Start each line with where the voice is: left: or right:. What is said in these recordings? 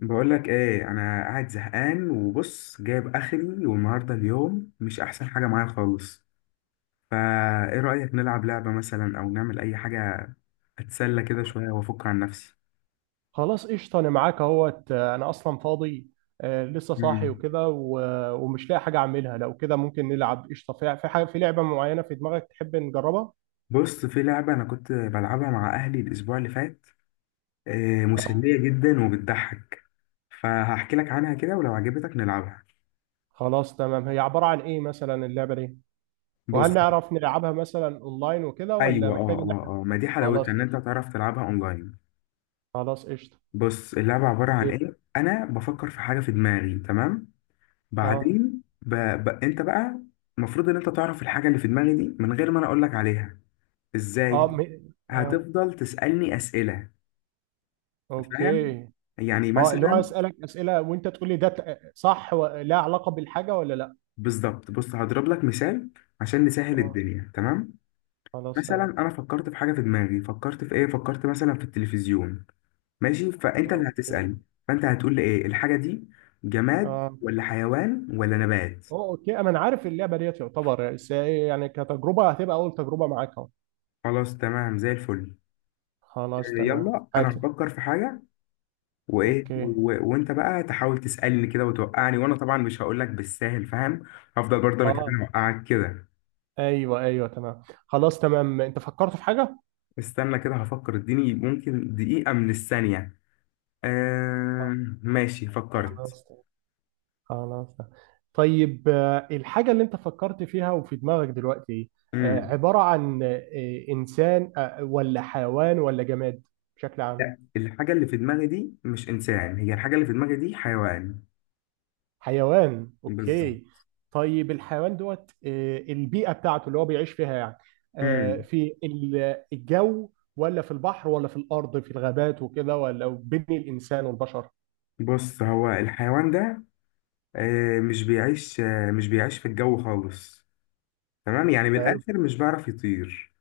left: بقول لك ايه، انا قاعد زهقان وبص جايب اخري، والنهارده اليوم مش احسن حاجه معايا خالص. فا ايه رايك نلعب لعبه مثلا او نعمل اي حاجه، اتسلى كده شويه وافك عن نفسي.
right: خلاص قشطة. أنا معاك أهوت. أنا أصلا فاضي. آه، لسه صاحي
left: مم.
right: وكده ومش لاقي حاجة أعملها. لو كده ممكن نلعب قشطة. في حاجة، في لعبة معينة في دماغك تحب نجربها؟
left: بص، في لعبه انا كنت بلعبها مع اهلي الاسبوع اللي فات،
right: آه.
left: مسليه جدا وبتضحك. فهحكي لك عنها كده ولو عجبتك نلعبها.
right: خلاص تمام، هي عبارة عن إيه مثلا اللعبة دي؟ وهل
left: بص،
right: نعرف نلعبها مثلا أونلاين وكده ولا
left: ايوه اه
right: محتاج
left: اه
right: إن إحنا؟
left: اه آه، ما دي
right: خلاص
left: حلاوتها ان انت
right: قشطة.
left: تعرف تلعبها اونلاين.
right: خلاص قشطة.
left: بص، اللعبه عباره عن
right: أكيد.
left: ايه، انا بفكر في حاجه في دماغي، تمام.
right: أه
left: بعدين انت بقى المفروض ان انت تعرف الحاجه اللي في دماغي دي من غير ما انا اقول لك عليها.
right: أه
left: ازاي؟
right: م... أه
left: هتفضل تسالني اسئله، فاهم؟
right: أوكي.
left: يعني
right: اللي هو
left: مثلا،
right: أسألك أسئلة، وأنت تقول لي ده صح ولا علاقة بالحاجة ولا لأ؟
left: بالظبط. بص هضرب لك مثال عشان نسهل
right: أه.
left: الدنيا، تمام.
right: خلاص
left: مثلا
right: تمام.
left: انا فكرت في حاجه في دماغي، فكرت في ايه، فكرت مثلا في التلفزيون. ماشي، فانت اللي
right: أوكي.
left: هتسال، فانت هتقول لي ايه الحاجه دي، جماد
right: آه.
left: ولا حيوان ولا نبات.
right: اه، اوكي، انا عارف اللعبه ديت يعتبر. بس هي يعني كتجربه هتبقى اول تجربه معاك اهو.
left: خلاص تمام، زي الفل.
right: خلاص تمام
left: يلا انا
right: حاتم.
left: هفكر في حاجه وايه
right: اوكي،
left: وانت بقى تحاول تسالني كده وتوقعني، وانا طبعا مش هقول لك بالساهل، فاهم؟ هفضل برضه انا كمان
right: اه،
left: اوقعك كده.
right: ايوه، ايوه، تمام، خلاص تمام. انت فكرت في حاجه.
left: استنى كده هفكر، اديني ممكن دقيقه من الثانيه.
right: آه.
left: آه... ماشي، فكرت.
right: خلاص تمام. خلاص تمام. طيب، الحاجه اللي انت فكرت فيها وفي دماغك دلوقتي ايه؟
left: امم
right: عباره عن انسان، ولا حيوان ولا جماد بشكل عام؟
left: لا، الحاجه اللي في دماغي دي مش انسان، هي الحاجه اللي في دماغي دي حيوان.
right: حيوان،
left: بالظبط.
right: اوكي. طيب الحيوان دوت، البيئة بتاعته اللي هو بيعيش فيها يعني،
left: امم
right: في الجو ولا في البحر ولا في الأرض في الغابات وكده ولا بين الإنسان والبشر؟
left: بص، هو الحيوان ده مش بيعيش في الجو خالص. تمام، يعني
right: حلو،
left: بالاخر مش بيعرف يطير.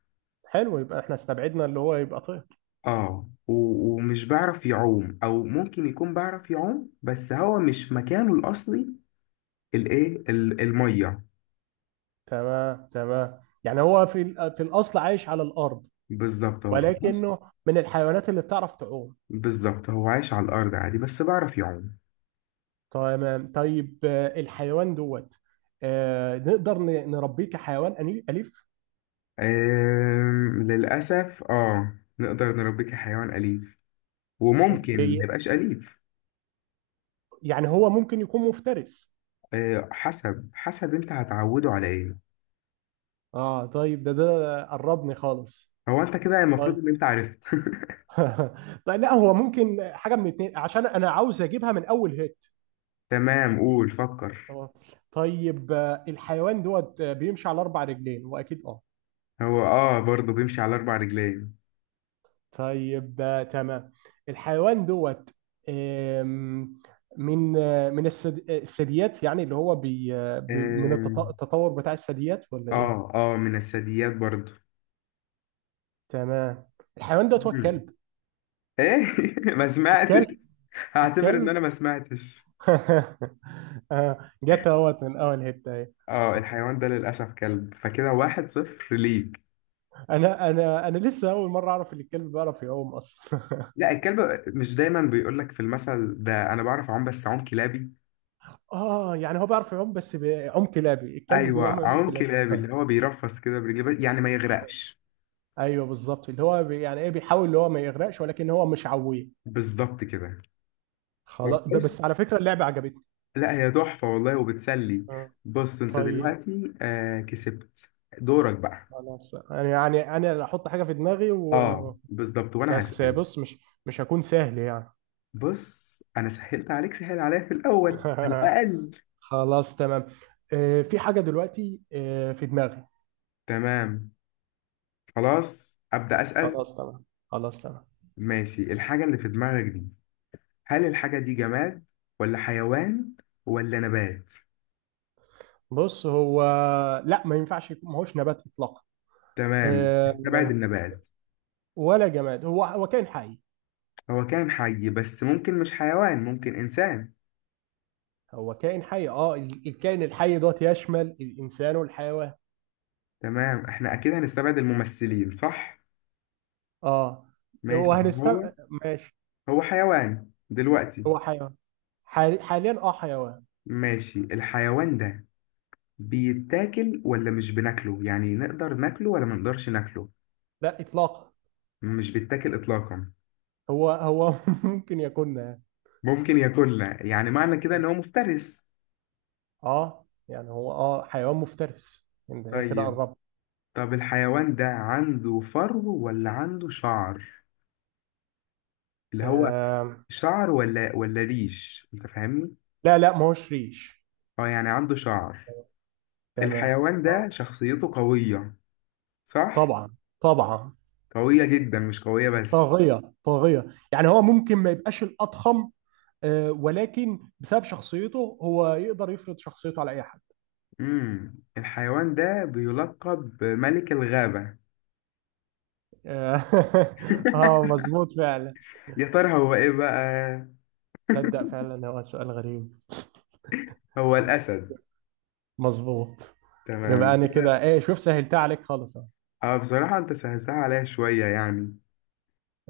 right: حلو، يبقى احنا استبعدنا اللي هو يبقى طير.
left: اه ومش بعرف يعوم، او ممكن يكون بعرف يعوم بس هو مش مكانه الاصلي، الايه، الميه.
right: تمام، تمام، يعني هو في الأصل عايش على الأرض،
left: بالظبط، هو في مصر.
right: ولكنه من الحيوانات اللي بتعرف تعوم.
left: بالظبط، هو عايش على الارض عادي بس بعرف يعوم.
right: تمام. طيب الحيوان دوت، نقدر نربيه كحيوان أليف؟
left: للاسف اه، نقدر نربيه كحيوان اليف وممكن
right: اوكي.
left: ما يبقاش اليف.
right: يعني هو ممكن يكون مفترس.
left: آه، حسب حسب انت هتعوده على ايه.
right: اه طيب، ده قربني خالص.
left: هو انت كده المفروض
right: طيب.
left: ان انت عرفت.
right: طيب، لا هو ممكن حاجه من اتنين عشان انا عاوز اجيبها من اول هيت.
left: تمام، قول، فكر.
right: اه. طيب الحيوان دوت بيمشي على اربع رجلين واكيد؟ اه.
left: هو اه برضه بيمشي على 4 رجلين.
right: طيب تمام. الحيوان دوت، آم، من الثدييات، يعني اللي هو من
left: آه
right: التطور بتاع الثدييات ولا ايه؟
left: اه من الثدييات برضو.
right: تمام. الحيوان دوت هو
left: مم.
right: الكلب.
left: ايه؟ ما سمعتش.
right: الكلب.
left: هعتبر ان
right: الكلب.
left: انا ما سمعتش.
right: جت اهوت من اول حته اهي.
left: اه، الحيوان ده للاسف كلب، فكده 1-0 ليك.
right: انا لسه اول مره اعرف ان الكلب بيعرف يعوم اصلا.
left: لا، الكلب مش دايما بيقول لك في المثل ده، انا بعرف اعوم بس اعوم كلابي.
right: اه، يعني هو بيعرف يعوم بس بيعوم كلابي. الكلب
left: ايوه،
right: بيعوم،
left: اعوم
right: كلابي.
left: كلابي، اللي هو بيرفس كده برجليه يعني ما يغرقش.
right: ايوه بالظبط، اللي هو يعني ايه، بيحاول اللي هو ما يغرقش، ولكن هو مش عويه.
left: بالظبط كده. طب
right: خلاص،
left: بص،
right: بس على فكره اللعبه عجبتني.
left: لا هي تحفه والله وبتسلي.
right: آه،
left: بص، انت
right: طيب.
left: دلوقتي كسبت. دورك بقى.
right: خلاص، انا يعني انا اللي احط حاجه في دماغي
left: اه
right: و...
left: بالظبط، وانا
right: بس
left: هسأل.
right: بص، مش هكون سهل يعني.
left: بص، انا سهلت عليك، سهل عليا في الاول على الاقل.
right: خلاص تمام. في حاجه دلوقتي في دماغي.
left: تمام، خلاص ابدا اسال.
right: خلاص تمام. خلاص تمام.
left: ماشي، الحاجه اللي في دماغك دي، هل الحاجه دي جماد ولا حيوان ولا نبات؟
right: بص هو، لا ما ينفعش يكون، ما هوش نبات اطلاقا.
left: تمام، استبعد
right: آه،
left: النبات.
right: ولا جماد، هو كائن حي.
left: هو كان حي بس ممكن مش حيوان، ممكن انسان.
right: هو كائن حي. الكائن الحي دوت يشمل الانسان والحيوان.
left: تمام، احنا اكيد هنستبعد الممثلين، صح.
right: اه، لو
left: ماشي، هو
right: هنستبعد، ماشي.
left: هو حيوان دلوقتي.
right: هو حيوان. حاليا حيوان.
left: ماشي، الحيوان ده بيتاكل ولا مش بناكله؟ يعني نقدر ناكله ولا ما نقدرش ناكله؟
right: لا اطلاقا.
left: مش بيتاكل إطلاقا؟
right: هو ممكن يكون.
left: ممكن ياكلها، يعني معنى كده إن هو مفترس.
right: اه، يعني هو حيوان مفترس، يعني انا كده
left: طيب،
right: قربت.
left: طب الحيوان ده عنده فرو ولا عنده شعر، اللي هو
right: آه.
left: شعر ولا ولا ريش، أنت فاهمني؟
right: لا، لا، ما هوش ريش.
left: اه، يعني عنده شعر.
right: تمام،
left: الحيوان
right: اه.
left: ده شخصيته قوية، صح؟
right: طبعا، طبعا.
left: قوية جدا، مش قوية بس.
right: طاغية، طاغية. يعني هو ممكن ما يبقاش الأضخم، ولكن بسبب شخصيته هو يقدر يفرض شخصيته على أي حد.
left: الحيوان ده بيلقب بملك الغابة.
right: آه. آه، مظبوط فعلا.
left: يا ترى هو ايه بقى؟
right: تصدق فعلا هو سؤال غريب.
left: هو الأسد؟
right: مظبوط. يبقى
left: تمام
right: أنا
left: كده.
right: كده إيه، شوف سهلتها عليك خالص أهو.
left: اه، بصراحة انت سهلتها عليا شوية يعني.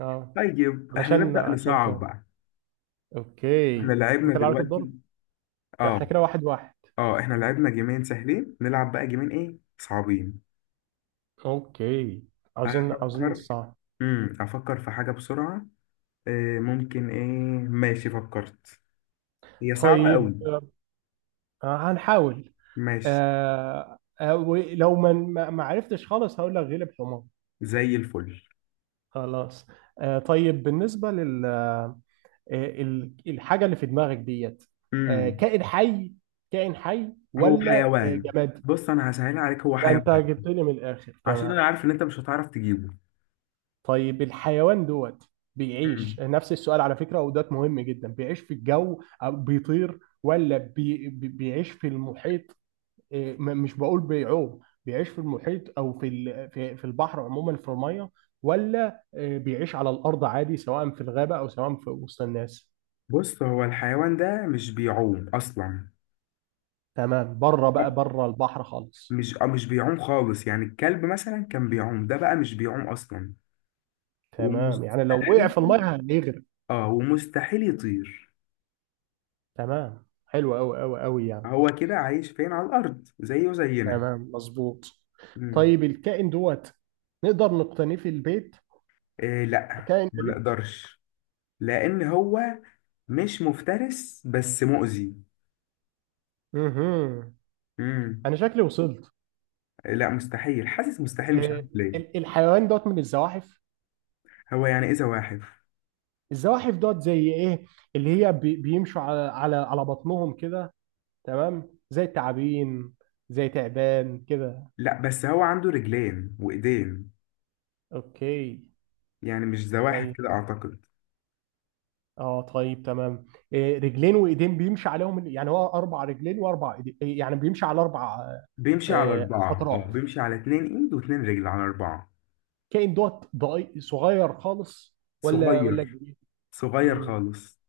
right: آه.
left: طيب احنا
right: علشان
left: نبدأ
right: عشان ت...
left: نصعب بقى.
right: أوكي.
left: احنا لعبنا
right: أنت اللي عليك الدور.
left: دلوقتي.
right: إحنا
left: اه
right: كده واحد واحد.
left: اه، احنا لعبنا جيمين سهلين، نلعب بقى جيمين ايه صعبين.
right: أوكي. عاوزين، عاوزين
left: افكر.
right: الصعب.
left: افكر في حاجة بسرعة. ممكن ايه. ماشي فكرت، هي صعبة
right: طيب
left: قوي.
right: هنحاول.
left: ماشي
right: ولو ما عرفتش خالص هقول لك غلب حمار.
left: زي الفل.
right: خلاص. طيب، بالنسبة لل الحاجة اللي في دماغك ديت،
left: امم
right: كائن حي؟ كائن حي
left: هو
right: ولا
left: حيوان.
right: جماد؟
left: بص انا هسهلها عليك، هو
right: ده
left: حيوان،
right: انت جبت لي من الآخر
left: عشان انا
right: تمام.
left: عارف ان انت مش هتعرف تجيبه.
right: طيب الحيوان دوت بيعيش،
left: امم
right: نفس السؤال على فكرة ودوت مهم جدا، بيعيش في الجو أو بيطير ولا بيعيش في المحيط؟ إيه، مش بقول بيعوم. بيعيش في المحيط او في البحر عموما في الميه، ولا إيه، بيعيش على الارض عادي سواء في الغابه او سواء في وسط الناس؟
left: بص، هو الحيوان ده مش بيعوم اصلا.
right: تمام، بره بقى بره البحر خالص.
left: مش بيعوم خالص، يعني الكلب مثلا كان بيعوم، ده بقى مش بيعوم اصلا.
right: تمام، يعني لو وقع
left: ومستحيل،
right: في الميه هيغرق.
left: اه ومستحيل يطير.
right: تمام، حلو قوي قوي قوي يعني.
left: هو كده عايش فين، على الارض زيه زينا.
right: تمام، مظبوط.
left: مم.
right: طيب الكائن دوت نقدر نقتنيه في البيت؟
left: إيه لا،
right: كائن
left: ما
right: اليف.
left: نقدرش. لان هو مش مفترس بس مؤذي.
right: مهم.
left: مم.
right: انا شكلي وصلت.
left: لا مستحيل، حاسس مستحيل، مش عارف
right: إيه،
left: ليه.
right: الحيوان دوت من الزواحف؟
left: هو يعني ايه زواحف؟
right: الزواحف دوت زي ايه؟ اللي هي بيمشوا على بطنهم كده، تمام، زي التعابين، زي تعبان كده.
left: لا بس هو عنده رجلين وايدين،
right: اوكي.
left: يعني مش زواحف
right: طيب،
left: كده اعتقد.
right: اه طيب تمام. إيه، رجلين وايدين بيمشي عليهم، يعني هو اربع رجلين واربع ايدين، إيه، يعني بيمشي على اربع
left: بيمشي على 4، اه
right: اطراف.
left: بيمشي على 2 ايد واتنين رجل، على 4.
right: كائن دوت صغير خالص، ولا
left: صغير،
right: كبير؟
left: صغير
right: امم
left: خالص.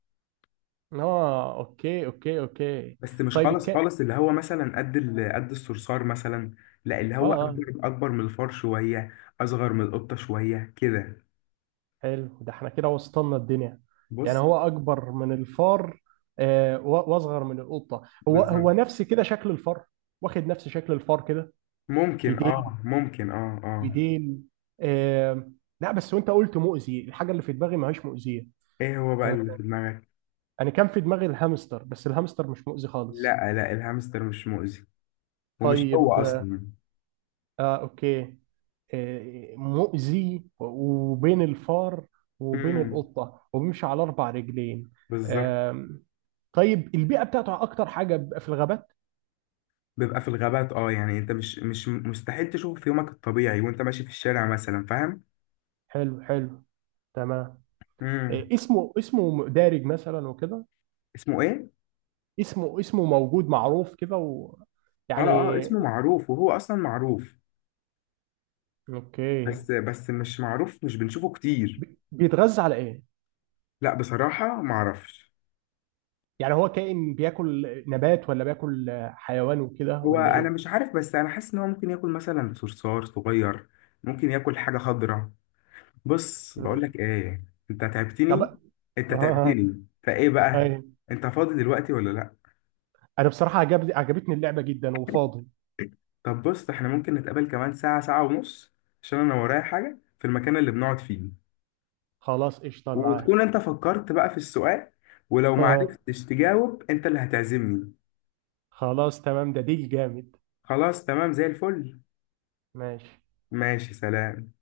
right: اه، اوكي، اوكي، اوكي.
left: بس مش
right: طيب
left: خالص
right: الكائن.
left: خالص، اللي هو مثلا قد الصرصار مثلا. لا، اللي
right: اه،
left: هو
right: اه.
left: اكبر، اكبر من الفار شويه، اصغر من القطه شويه كده.
right: حلو، ده احنا كده وصلنا الدنيا. يعني
left: بص،
right: هو اكبر من الفار واصغر من القطه؟ هو
left: بالظبط.
right: نفس كده شكل الفار، واخد نفس شكل الفار كده.
left: ممكن
right: بديل،
left: ممكن اه اه.
right: بديل. آه. لا، بس وانت قلت مؤذي، الحاجه اللي في دماغي ما هيش مؤذيه.
left: ايه هو بقى
right: آه،
left: اللي في دماغك؟
right: انا كان في دماغي الهامستر، بس الهامستر مش مؤذي خالص.
left: لا لا، الهامستر مش مؤذي، ومش هو
right: طيب
left: اصلا.
right: اوكي. مؤذي وبين الفار وبين
left: امم
right: القطه وبيمشي على اربع رجلين؟
left: بالظبط.
right: طيب البيئة بتاعته أكتر حاجة بيبقى في الغابات.
left: بيبقى في الغابات، اه يعني انت مش مستحيل تشوفه في يومك الطبيعي وانت ماشي في الشارع مثلا، فاهم؟
right: حلو، حلو. تمام.
left: امم
right: إيه اسمه، دارج مثلا وكده؟
left: اسمه ايه؟
right: اسمه، موجود معروف كده و...
left: اه اه
right: يعني.
left: اسمه معروف، وهو اصلا معروف.
right: أوكي.
left: بس مش معروف، مش بنشوفه كتير.
right: بيتغذى على إيه؟
left: لا بصراحة معرفش.
right: يعني هو كائن بياكل نبات ولا بياكل حيوان وكده
left: هو
right: ولا
left: انا
right: إيه؟
left: مش عارف، بس انا حاسس ان هو ممكن ياكل مثلا صرصار صغير، ممكن ياكل حاجة خضراء. بص بقول
right: مم.
left: لك ايه، انت
right: طب
left: تعبتني.
right: آه.
left: انت
right: آه،
left: تعبتني، فايه بقى،
right: أيوه.
left: انت فاضي دلوقتي ولا لا؟
right: أنا بصراحة عجبتني اللعبة جدا وفاضي.
left: طب بص، احنا ممكن نتقابل كمان ساعة، ساعة ونص، عشان انا ورايا حاجة في المكان اللي بنقعد فيه،
right: خلاص قشطة
left: وتكون
right: معاك.
left: انت فكرت بقى في السؤال، ولو ما عرفتش تجاوب انت اللي هتعزمني.
right: خلاص تمام، ده ديل جامد.
left: خلاص تمام زي الفل.
right: ماشي.
left: ماشي، سلام.